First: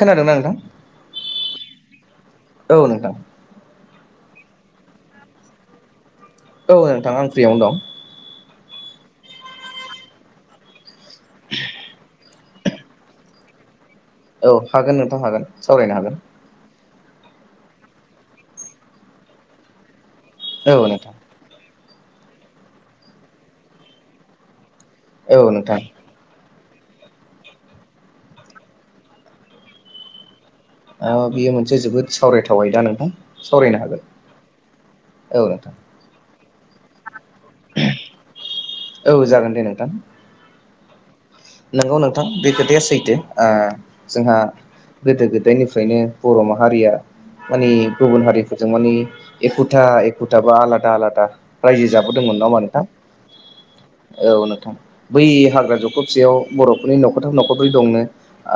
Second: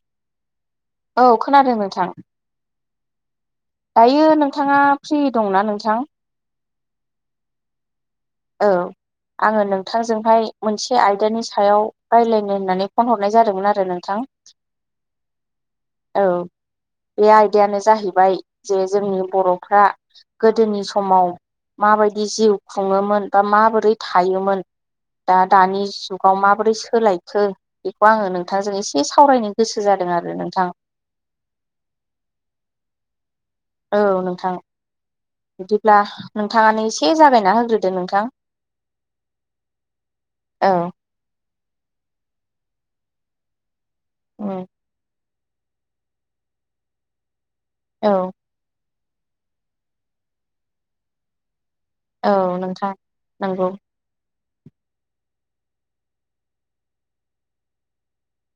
खोनादोंना नोंथां? औ खोनादों नोंथां। औ नोंथां। दायो नोंथाङा फ्रि दंना नोंथां? औ नोंथाङा आं फ्रियावनो दं। औ आङो नोंथांजोंहाय मोनसे आयदानि सायाव रायलाय नो‌ होननानै फन हरनाय जादोंमोन आरो नों औ हागोन नोंथां हागोन सावरायनो हागोन। औ बे आयदायानो जाहैबाय जे जोंनि बर'फ्रा औ गोदोनि नोंथां समाव माबायदि जिउ खुङोमोन बा माबोरै थायोमोन दा औ नोंथां दानि जुगाव मा माबोरै सोलायखो बेखौ आङो नोंथांजों एसे सावरायनो गोसो जादों आरो नोंथां। बेयो मोनसे जोबोद सावरायथाव आयदा नोंथां। सावरायनो हागोन औ नोंथां औ नोंथां बिदिब्ला नोंथाङानो एसे जागाय औ जागोन दे नोंथां। औ। नोंगौ नोंथां बे खोथाया सैथो ओ जोंहा गोदो गोद दायनिफ्रायनो बर' माहारिया माने गुबुन औ हारिफोरजों माने एखुथा एखुथाबा आलादा आलादा रायजो औ जाबोदोंमोन नाङामा होमबा नोंथां नंगौ नोंथां औ नों थां बै हाग्रा जखबसेयाव बर'फोरनि न'खरथाम न'खरब्रै दंनो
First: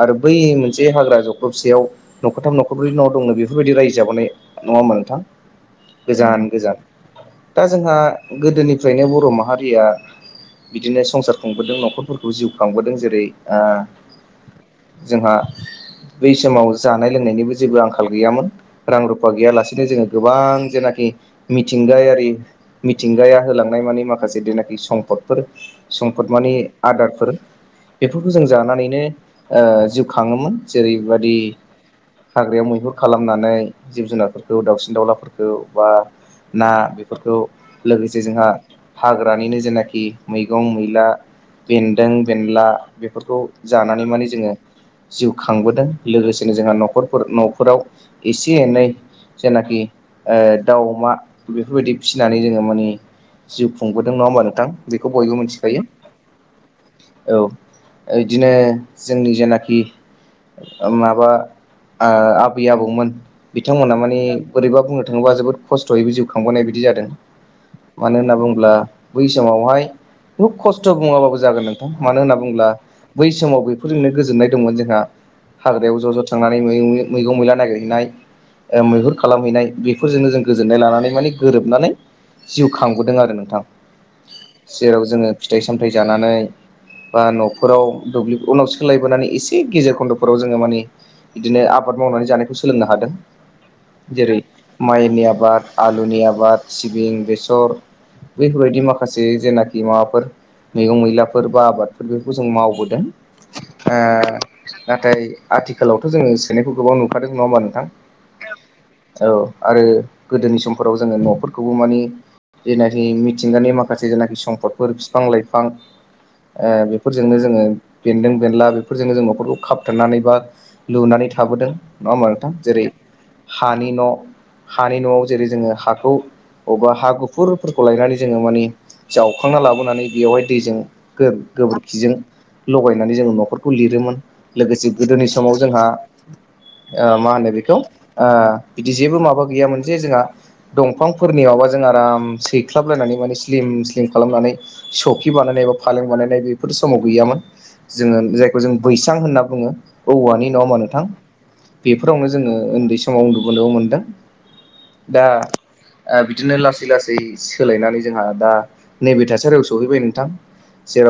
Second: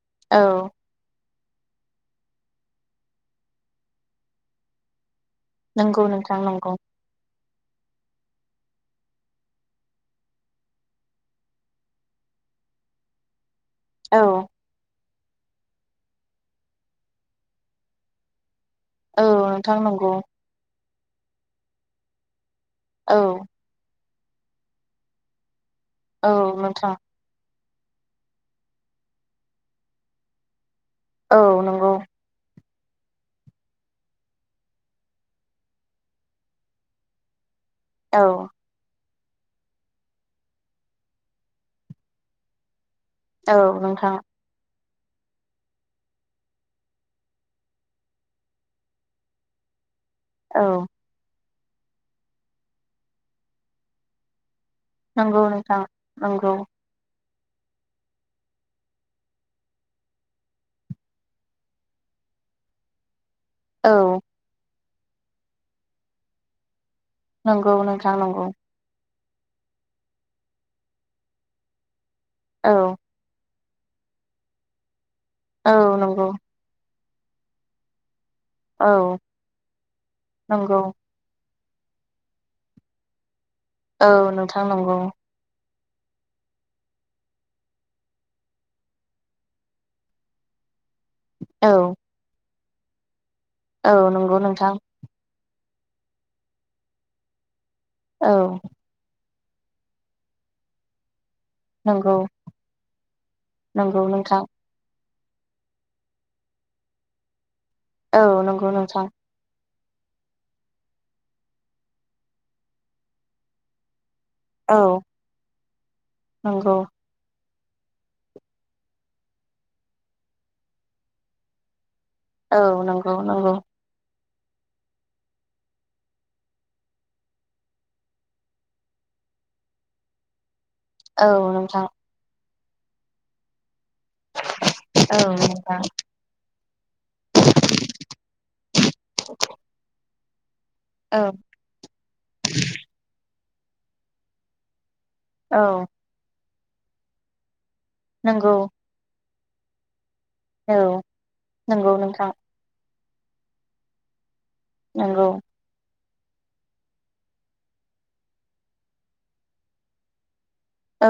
आरो बै औ मोनसे हाग्रा ज खबसेयाव न'खरथाम न'खरब्रै न' दंनो बेफोरबायदि रायजो जाबोनाय नङाहोमबा नोंथां। नंगौ गोजान नोंथां नंगौ। गोजान दा जोंहा गोदोनिफ्रायनो बर' माहारिया बिदिनो संसार खुंबोदों न'खरफोरखौ जिउ खांबोदों जेरै ओ औ जोंहा बै समाव जानाय लोंनायनिबो जेबो आंखाल गैयामोन। रां औ रुफा नोंथां गैयालासेनो जोङो नंगौ गोबां जेनाखि मिथिंगायारि औ मिथिंगाया होलांनाय मानि माखासे जेनाखि सम्पदफोर औ नोंथां। फोर बेफोरखौ जों जानानैनो ओ जिउ खाङोमोन। जेरैबादि औ नंगौ हाग्रायाव मै हुरा खालामनानै जिब जुनारफोरखौ दाउसिन दाउलाफोरखौ बा ना बेफोरखौ औ लोगोसे जोंहा हाग्रानिनो जेनाखि मैगं मैला बेन्दों बेनला बेफोरखौ औ जानानै नोंथां माने जोङो जिउ खांबोदों लोगोसेनो जोंहा न'खरफोर न'फोराव एसे एनै जेनाखि औ दाउ अमा बेफोरबायदि फिसिनानै जोङो माने जिउ खुंबोदों नङा होमबा नोंथां। बेखौ बयबो नंगौ नोंथां मिथिखायो। नंगौ औ ओ इदिनो जोंनि जेनाखि माबा ओ आबै आबौमोन औ बिथांमोनहा मानि बोरैबा बुंनो थाङोबा जोबोद खस्थ'यैबो जिउ खांबोनाय बायदि जादों। नंगौ नोंथां मानो होनना नंगौ। बुङोब्ला बै समावहाय खुुब खस्थ' बुङाबाबो जागोन नोंथां मानो होनना बुंङोब्ला औ बै समाव बे फोरजोंनो गोजोननाय दंमोन जोंहा। औ हाग्रायाव ज' नंगौ ज' थांनानै मैं मैगं-मैला नागिरहैनाय ओ मैहुर औ खालामहैनाय बेफोरजोंनो जों नंगौ गोजोननाय लानानै माने गोरोबनानै जिउ खांबोदों आरो नोंथां। औ नोंथां नंगौ। जेराव जोङो फिथाइ- सामथाइ जानानै बा न'फोराव दुब्लि उनाव सोलायबोनानै एसे गेजेर खन्द'फोराव जोङो माने बिदिनो औ आबाद मावनानै जानायखौ सोलोंनो हादों। औ नंगौ जेरै नोंथां माइनि आबाद आलुनि आबाद, सिबिं, बेसर औ बैफोरबायदि माखासे जेनाखि माबाफोर मैगं-मैलाफोर बा आबादफोर नंगौ बेफोरखौ जों मावबोदों। ओ जों नंगौ दा नोंथां नाथाय आथिखालावथ' जोङो सोलायनायफोरखौबो नुखादों नङा होमब्ला नों औ नंगौ नोंथां। आरो गोदोनि समफोराव जोङो न'फोरखौबो मानि जेनाखि मिथिंगानि माखासे जायनाखि औ सम्पफोर बिफां-लाइफां ओ नंगौ बेफोरजोनो जोङो बेदों-बेनला बेफोरजोंनो जों न'खरखौ खाबथनानै बा लुनानै थाबोदों। नङा होमबा नोंथां। औ जेरै नंगौ नंगौ हानि न' हानि न'आव जेरै जोङो हाखौ अबेबा हा गुफुरफोरखौ लायनानै जोङो मानि जावखांना लाबोनानै बेवहाय दैजों औ नोंथां गो-गोबोरखिजों लगायनानै जोङो न'फोर खौ लिरोमोन लोगोसे औ गोदोनि समाव नोंथां जोंहा ओ मा होनो बेखौ ओ बिदि जेबो माबा गैयामोन जे जोंहा औ दंफांफोरनि माबा जों आराम सैख्लाबलायनानै माने स्लिम स्लिम खालामनानै सौखि बानायनाय एबा औ फालें बानायनाय बेफोर समाव गैयामोन। जोङो नंगौ जायखौ जों बैसां होनना बुङो औवानि नङा औ होमब्ला नोंथां। नंगौ बेफोरावनो नोंथां जोङो उन्दै समाव उन्दुबोनोबो मोनदों। नंगौ दा ओ बिदिनो लासै लासै सोलायनानै जोंहा दा नैबे थासारियाव सहैबाय नोंथां।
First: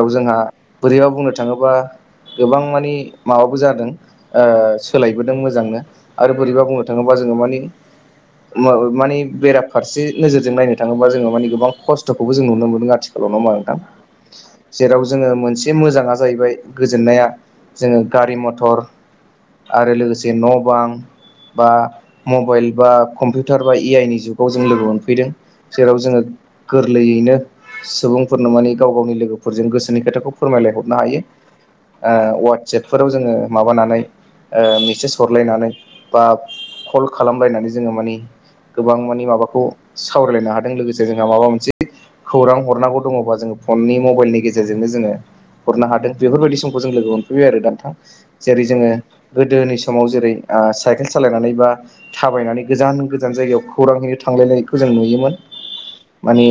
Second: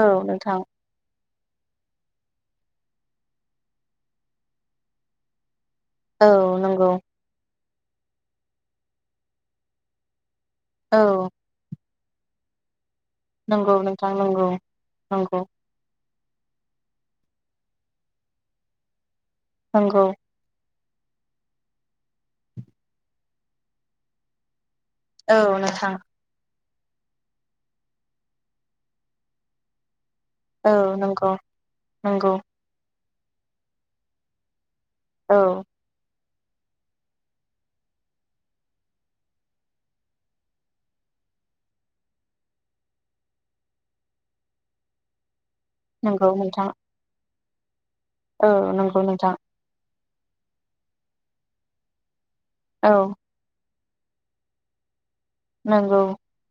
औ जोंहा नोंथां बोरैबा बुंनो थाङोबा गोबां मानि माबाबो जादों ओ सोलायबोदों मोजांनो‌। औ आरो बोरैबा बुंनो नंगौ थाङोबा जोङो मानि होमबाबो मानि बेराफारसे नोजोर जों नो थाङोबा औ जो माने गोबां खस्थखौबो जों नुनो मोनो आथिखालाव। नङा होमबा नंगौ नोंथां नंगौ जेराव जोङो नंगौ मोनसे मोजां जाहैबाय गोजोननाया जोङो गारि मथर आरो नंगौ लोगोसे न' बां बा मबाइल बा कम्पिउटार बा ए आइ नि जुगाव जों लोगो मोनफैदों। औ नोंथां जेराव जोङो गोरलैयैनो सुबुं फोरनो माने गाव गावनि लोगोफोरजों गोसोनि खोथाखौ औ फोरमायलायहरनो हायो। नंगौ नंगौ ओ वाट्सएप फोराव जोङो माबानानै ओ मेसेज औ हरलायनानै बा कल खालामबायनानै जोङो मानि गोबां मानि माबाखौ सावरायलायनो हादों लोगोसे जोंहा माबा मोनसे खौरां हरनांगौ दङबा जोङो फननि मबाइलनि गेजेरजोंनो जोङो हरनो हादों नंगौ बेफोरबायदि नोंथां समखौ जों लोगो मोनफैबाय आरो दा नोंथां। औ जेरै जोङो नंगौ नोंथां गोदोनि समाव जेरै ओ साइकेल सालायनानै बा थाबायनानै औ गोजान गोजान जायगायाव खौरांहैनो थांलायनायखौ जों नुयोमोन नंगौ। माने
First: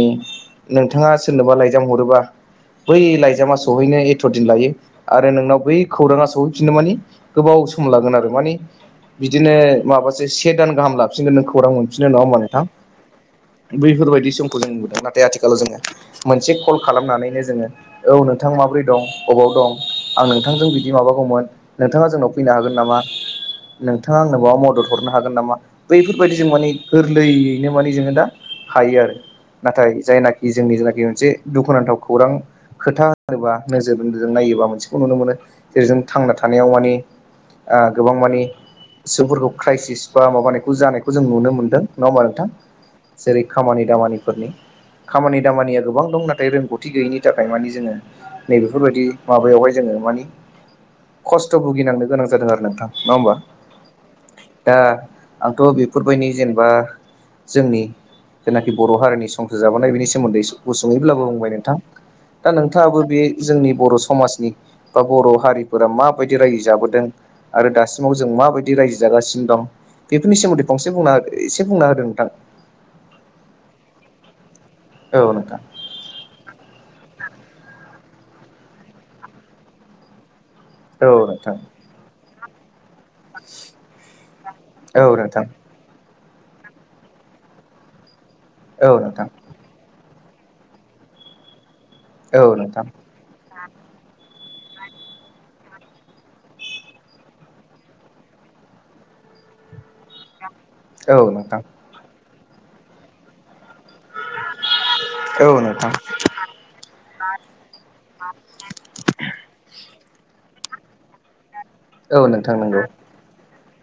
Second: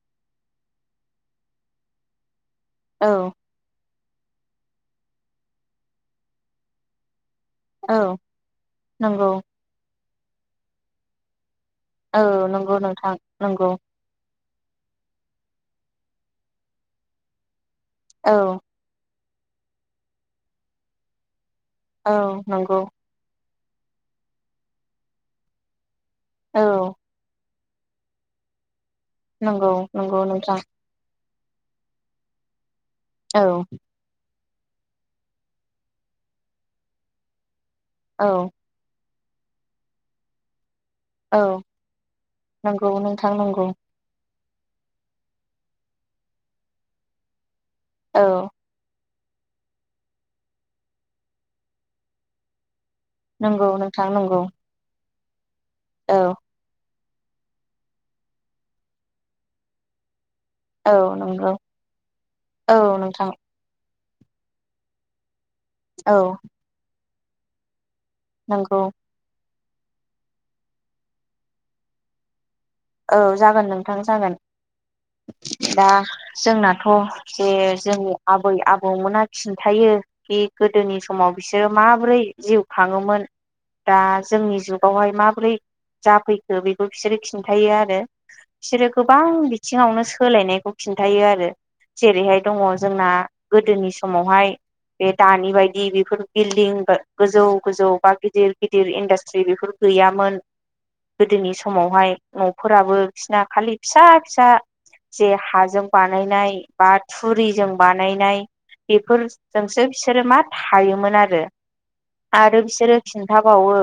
नोंथाङा सोरनोबा लाइजाम हरोबा बै औ लाइजामा सहैनो जथ' दिन लायो आरो नोंनाव बै खौराङा सहैफिनो मानि गोबाव सम लागोन औ आरो मानि नंगौ बिदिनो माबासो से दान गाहाम लाफिनगोन नोंखौ खौरां मोनफिननो नङा औ होनोमबा नोंथां नंगौ नंगौ बैफोरबायदि सम खौ जों नुदों नाथाय आथिखालाव जोङो मोनसे कल खालामनानैनो जोङो औ नोंथां माब्रै दं? अबाव दं आं नोंथांजों बिदि माबागौमोन नोंथाङा औ जोंनाव फैनो हागोन नंगौ नामा? नोंथाङा आंनो माबा मदद हरनो हागोन नामा बैफोरबायदि जों औ माने गोरलैयैनो माने जोङो दा हायो आरो नंगौ नाथाय नंगौ जायनाखि नोंथां जोंनि जेनाखि मोनसे दुखुनांथाव खौरां खोथा औ होनोबा नोजोर जों नायोबा मोनसेखौ नुनो मोनो जेरै जों थांना थानायाव माने ओ गोबां माने औ सुबुंफोरखौ क्राइसिस बा माबानाय जानायखौ जों औ नुनो मोन्दों नङा होमबा नोंथां नंगौ नोंथां जेरै नंगौ खामानि दामानिफोरनि खामानि दामानिया गोबां दं नाथाय रोंगौथि गैयैनि थाखाय माने जोङो औ नैबेफोरबायदि माबायावहाय जोङो मानि खस्थ' भुगिनांनो गोनां जादों आरो नोंथां। नङा होमबा नोंगौ नोंथां नंगौ। दा आंथ' औ बेफोरबायदि जेनेबा जोंनि जेनाखि बर' हारिनि संसार जाबोनाय बेनि सोमोन्दै औ गुसुङैब्लाबो बुंबाय नंगौ नोंथां दा औ नोंथाङाबो बे नोंथां जोंनि बर' समाजनि बा बर' हारि फोरा औ माबायदि रायजो जाबोदों आरो दासिमाव जों माबायदि नंगौ रायजो जागासिनो दं। बेफोरनि सोमोन्दै फंसे बुंना हो एसे बुंना होदों नोंथां। औ जागोन नोंथां जागोन औ नोंथां दा जोंनाथ' जे जोंनि आबै आबौमोना खिन्थायो बे गोदोनि औ समाव नोंथां बिसोरो माबोरै जिउ थाङोमोन दा जोंनि जुगावहाय औ नोंथां माबोरै जाफैखो बेबो बिसोरो खिन थायो आरो औ बिसोरो नोंथां गोबां बिथिङावनो सोलायनायखौ खिन्थायो आरो जेरैहाय औ दङ नोंथां जोंना गोदोनि समावहाय बे दानि बायदि बेफोर बिल्डिं गोजौ गोजौ बा गिदिर गिदिर इन्डास्ट्रि बेफोर गैयामोन औ गोदोनि नोंथां समावहाय न'फोराबो बिसना खालि फिसा फिसा जे औ हाजों नोंथां बानायनाय बा थुरिजों बानायनाय बेफोरजोंसो बिसोरो मा थायोमोन आरो औ नोंथां आरो बिसोरो खिन्थाबावो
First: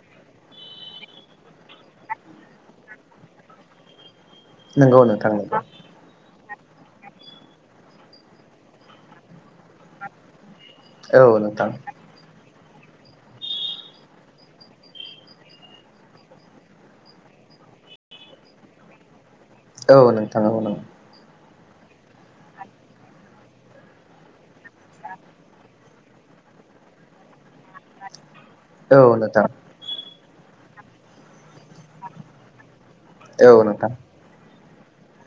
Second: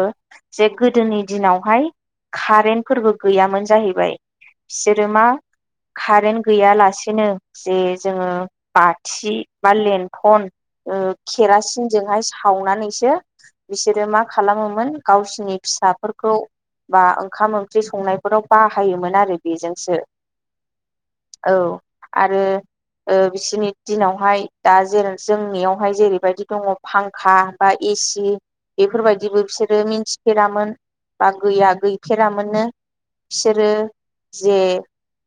जे गोदोनि दिनावहाय कारेन्टफोरबो गैयामोन जाहैबाय। नंगौ नंगौ बिसोरो मा नोंथां नंगौ कारेन्ट गैयालासेनो जे जोङो बाथि बा लेन्थन ओ औ नोंथां केरासिनजोंहाय सावनानैसो बिसोरो मा खालामोमोन गावसिनि फिसाफोरखौ बा ओंखाम ओंख्रि स संनायफोराव बाहायोमोन आरो। औ बेजोंसो नोंथां औ नों औ आरो ओ बिसोरनि दिनावहाय दा जै जोंनियावहाय जेरैबायदि दङ फांखा बा एसि औ बेफोरबायदिबो नोंथां बिसोरो मिथिफेरामोन बा गैया गैफेरामोननो। औ बिसोरो नोंथां जे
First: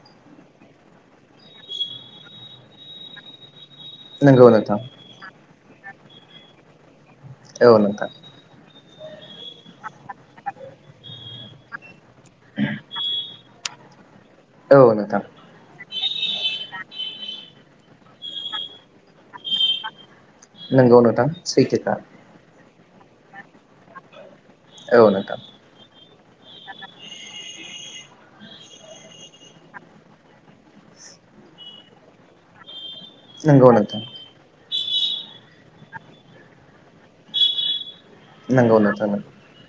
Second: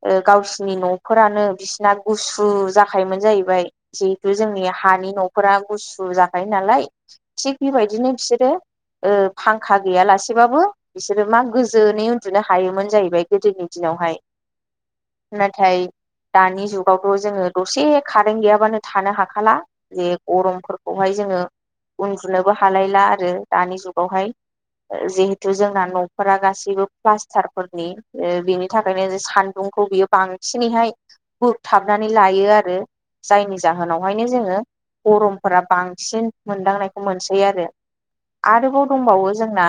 ओ गावसिनि न'फोरानो बिसिना गुसु जाखायोमोन जाहैबाय। जिहेथु नंगौ जोंनि नोंथां हानि न'फोरा गुसु जाखायो नालाय थिग औ नोंथां बेबायदिनो बिसोरो ओ फांखा गैयालासेबाबो बिसोरो मा गोजोनै उ न्दुनो हायोमोन जाहैबाय गोदोनि दिनावहाय औ नोंथां नाथाय दानि जुगाव जोङो दसे कारेन्ट गैयाबानो थानो हाखाला जे नंगौ गरमफोरखौहाय नोंथां जोङो सैथोखा उन्दुनोबो हा थालायला आरो दानि जुगावहाय औ नोंथां जिहेथु जोंना न'फोरा गासैबो प्लास्टारफोरनि बेनि थाखायनो सानदुंखौ बियो बांसिनैहाय बोगथाबनानै लायो आरो जायनि नंगौ नोंथां जाहोनावहायनो जोङो। गरमफोरा बांसिन मोनदांनायखौ मोनसै आरो। नंगौ आरोबाव नोंथां दंबावो जोंना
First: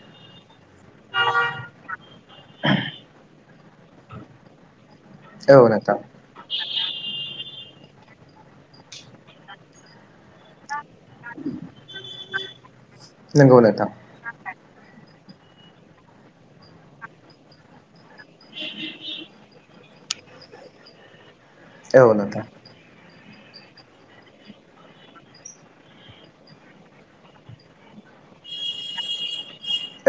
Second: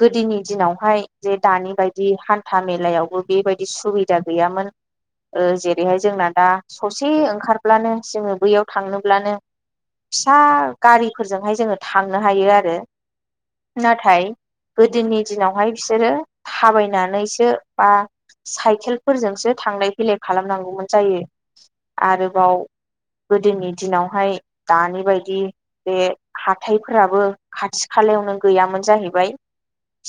गोदोनि दिनावहाय जे दानि बायदि हान्था-मेलायावबो बेबायदि सुबिदा गैयामोन औ नोंथां जेरैहाय जोंना दा ससे ओंखार ब्लानो जोङो बैयाव थांनोब्लानो फिसा गारिफोरजोंहाय जोङो थांनो हायो आरो नंगौ नोंथां नाथाय गोदोनि दिनावहाय बिसोरो थाबायनानैसो बा साइकेलफोरजोंसो थांनाय फैलाय खालामनांगौमोन जायो औ नोंथां आरोबाव गोदोनि दिनावहाय दानि बायदि बे हाथायफोराबो खाथि-खालायाव नो गैयामोन जाहैबाय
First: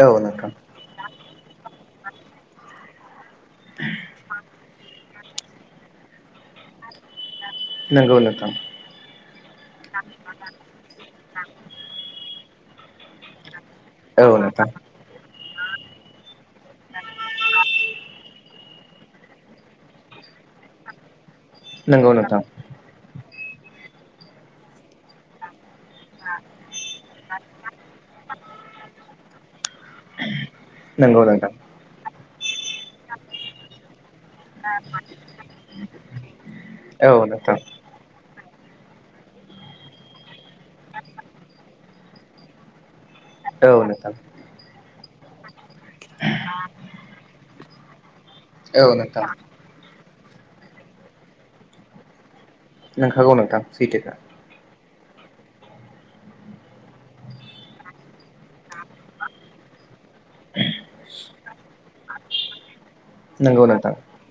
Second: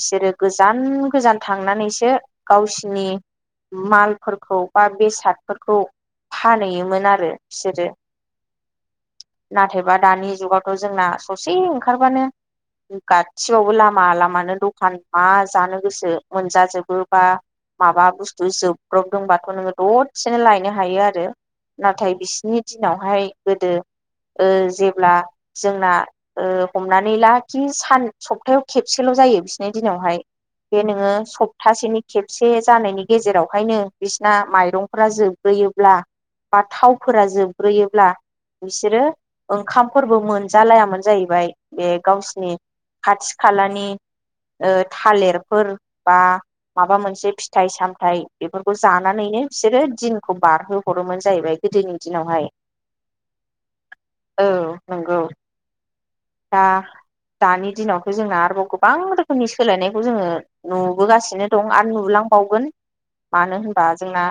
औ नों गोजान गोजान थांनानैसो गावसिनि मालफोरखौ बा बेसादफोरखौ फानहैयोमोन आरो बिसोरो नोंगौ नोंथां नाथायबा दानि जुगावथ' जोंना ससे ओंखारबानो गासिबावबो लामा औ लामानो नोंथां दखान मा जानो गोसो मोनजाजोबो बा माबा बुस्थु जोबब्रबदोंबाथ' नोङो दसेनो लायनो हायो आरो नंगौ नाथाय नोंथां बिसिनि दिनावहाय गोदो जेब्ला जोंना हमनानै ला खि सान सपथायाव खेबसेल' जायो बिसिनि दिनावहाय बे नोङो नंगौ नोंथां सप्तासेनि खेबसे जानायनि गेजेरावहायनो बिसिना माइरंफोरा जोबग्रोयोब्ला बा औ थावफोरा नोंथां जोबग्रोयोब्ला बिसोरो ओंखामफोरबो मोनजालायामोन जाहैबाय बे गावसिनि औ खाथि-खालानि नोंथां थालिरफोर बा माबा मोनसे फिथाइ-सामथाय बेफोरखौ औ नोंथां जानानैनो बिसोरो दिन खौ बारहो हरोमोन जाहैबाय गोदोनि दिनावहाय नोंखागौ नोंथां सैथोखा नोंगौ दा दानि दिनावथ' जोंना आरोबाव गोबां रोखोमनि सोलायनाय जोङो नुबोगासिनो दं आरो नुलांबावगोन मानो नंगौ होनबा नोंथां जोंना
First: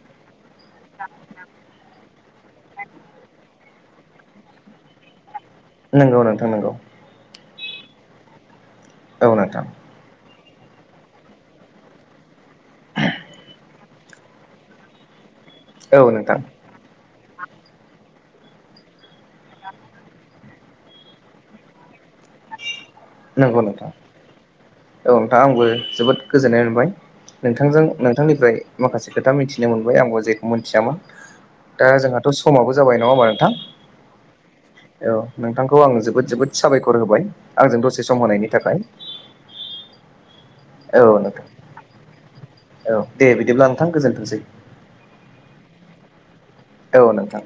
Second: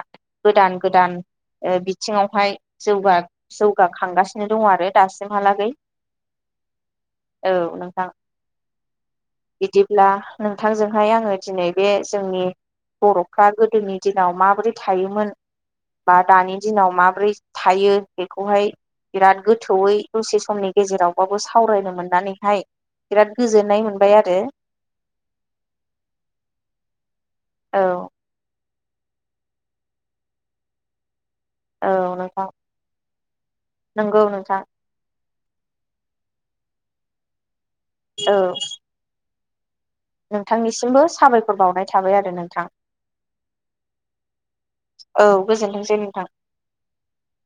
गोदान गोदान बिथिङावहाय जौगाखांगासिनो दङ आरो दासिम नंगौ नोंथां नोंगौ औ नोंथां औ नोंथां बिदिब्ला नोंथांजोंहाय आङो दिनै बे जोंनि बर'फ्रा गोदोनि दिनाव माबोरै थायोमोन औ बा नोंथां दानि दिनाव माबोरै थायो बेखौहाय बिराद गोथौयै दसे समनि गेजेरावबाबो स सावरायनो मोननानैहाय नंगौ गोजोननाय नोंथां, मोनबाय आरो औ नोंथां आंबो जोबोद गोजोननाय मोनबाय औ नोंथांजों नोंथांनिफ्राय माखासे खोथा मिथिनो मोनबाय आंबो जेखौ मिथियामोन दा औ जोंहाथ' नोंथां समाबो जाबाय नङा, होमबा नोंथां नंगौ नोंथां औ? नोंथांखौ आङो जोबोद जोबोद साबायखर होबाय, आंजों दसे सम औ होनायनि थाखाय औ नोंथांनिसिमबो नोंथां साबायखर बावनाय थाबाय आरो नों औ दे बिदिब्ला नोंथां गोजोनथोंसै औ गोजोनथोंसै नोंथां औ नोंथां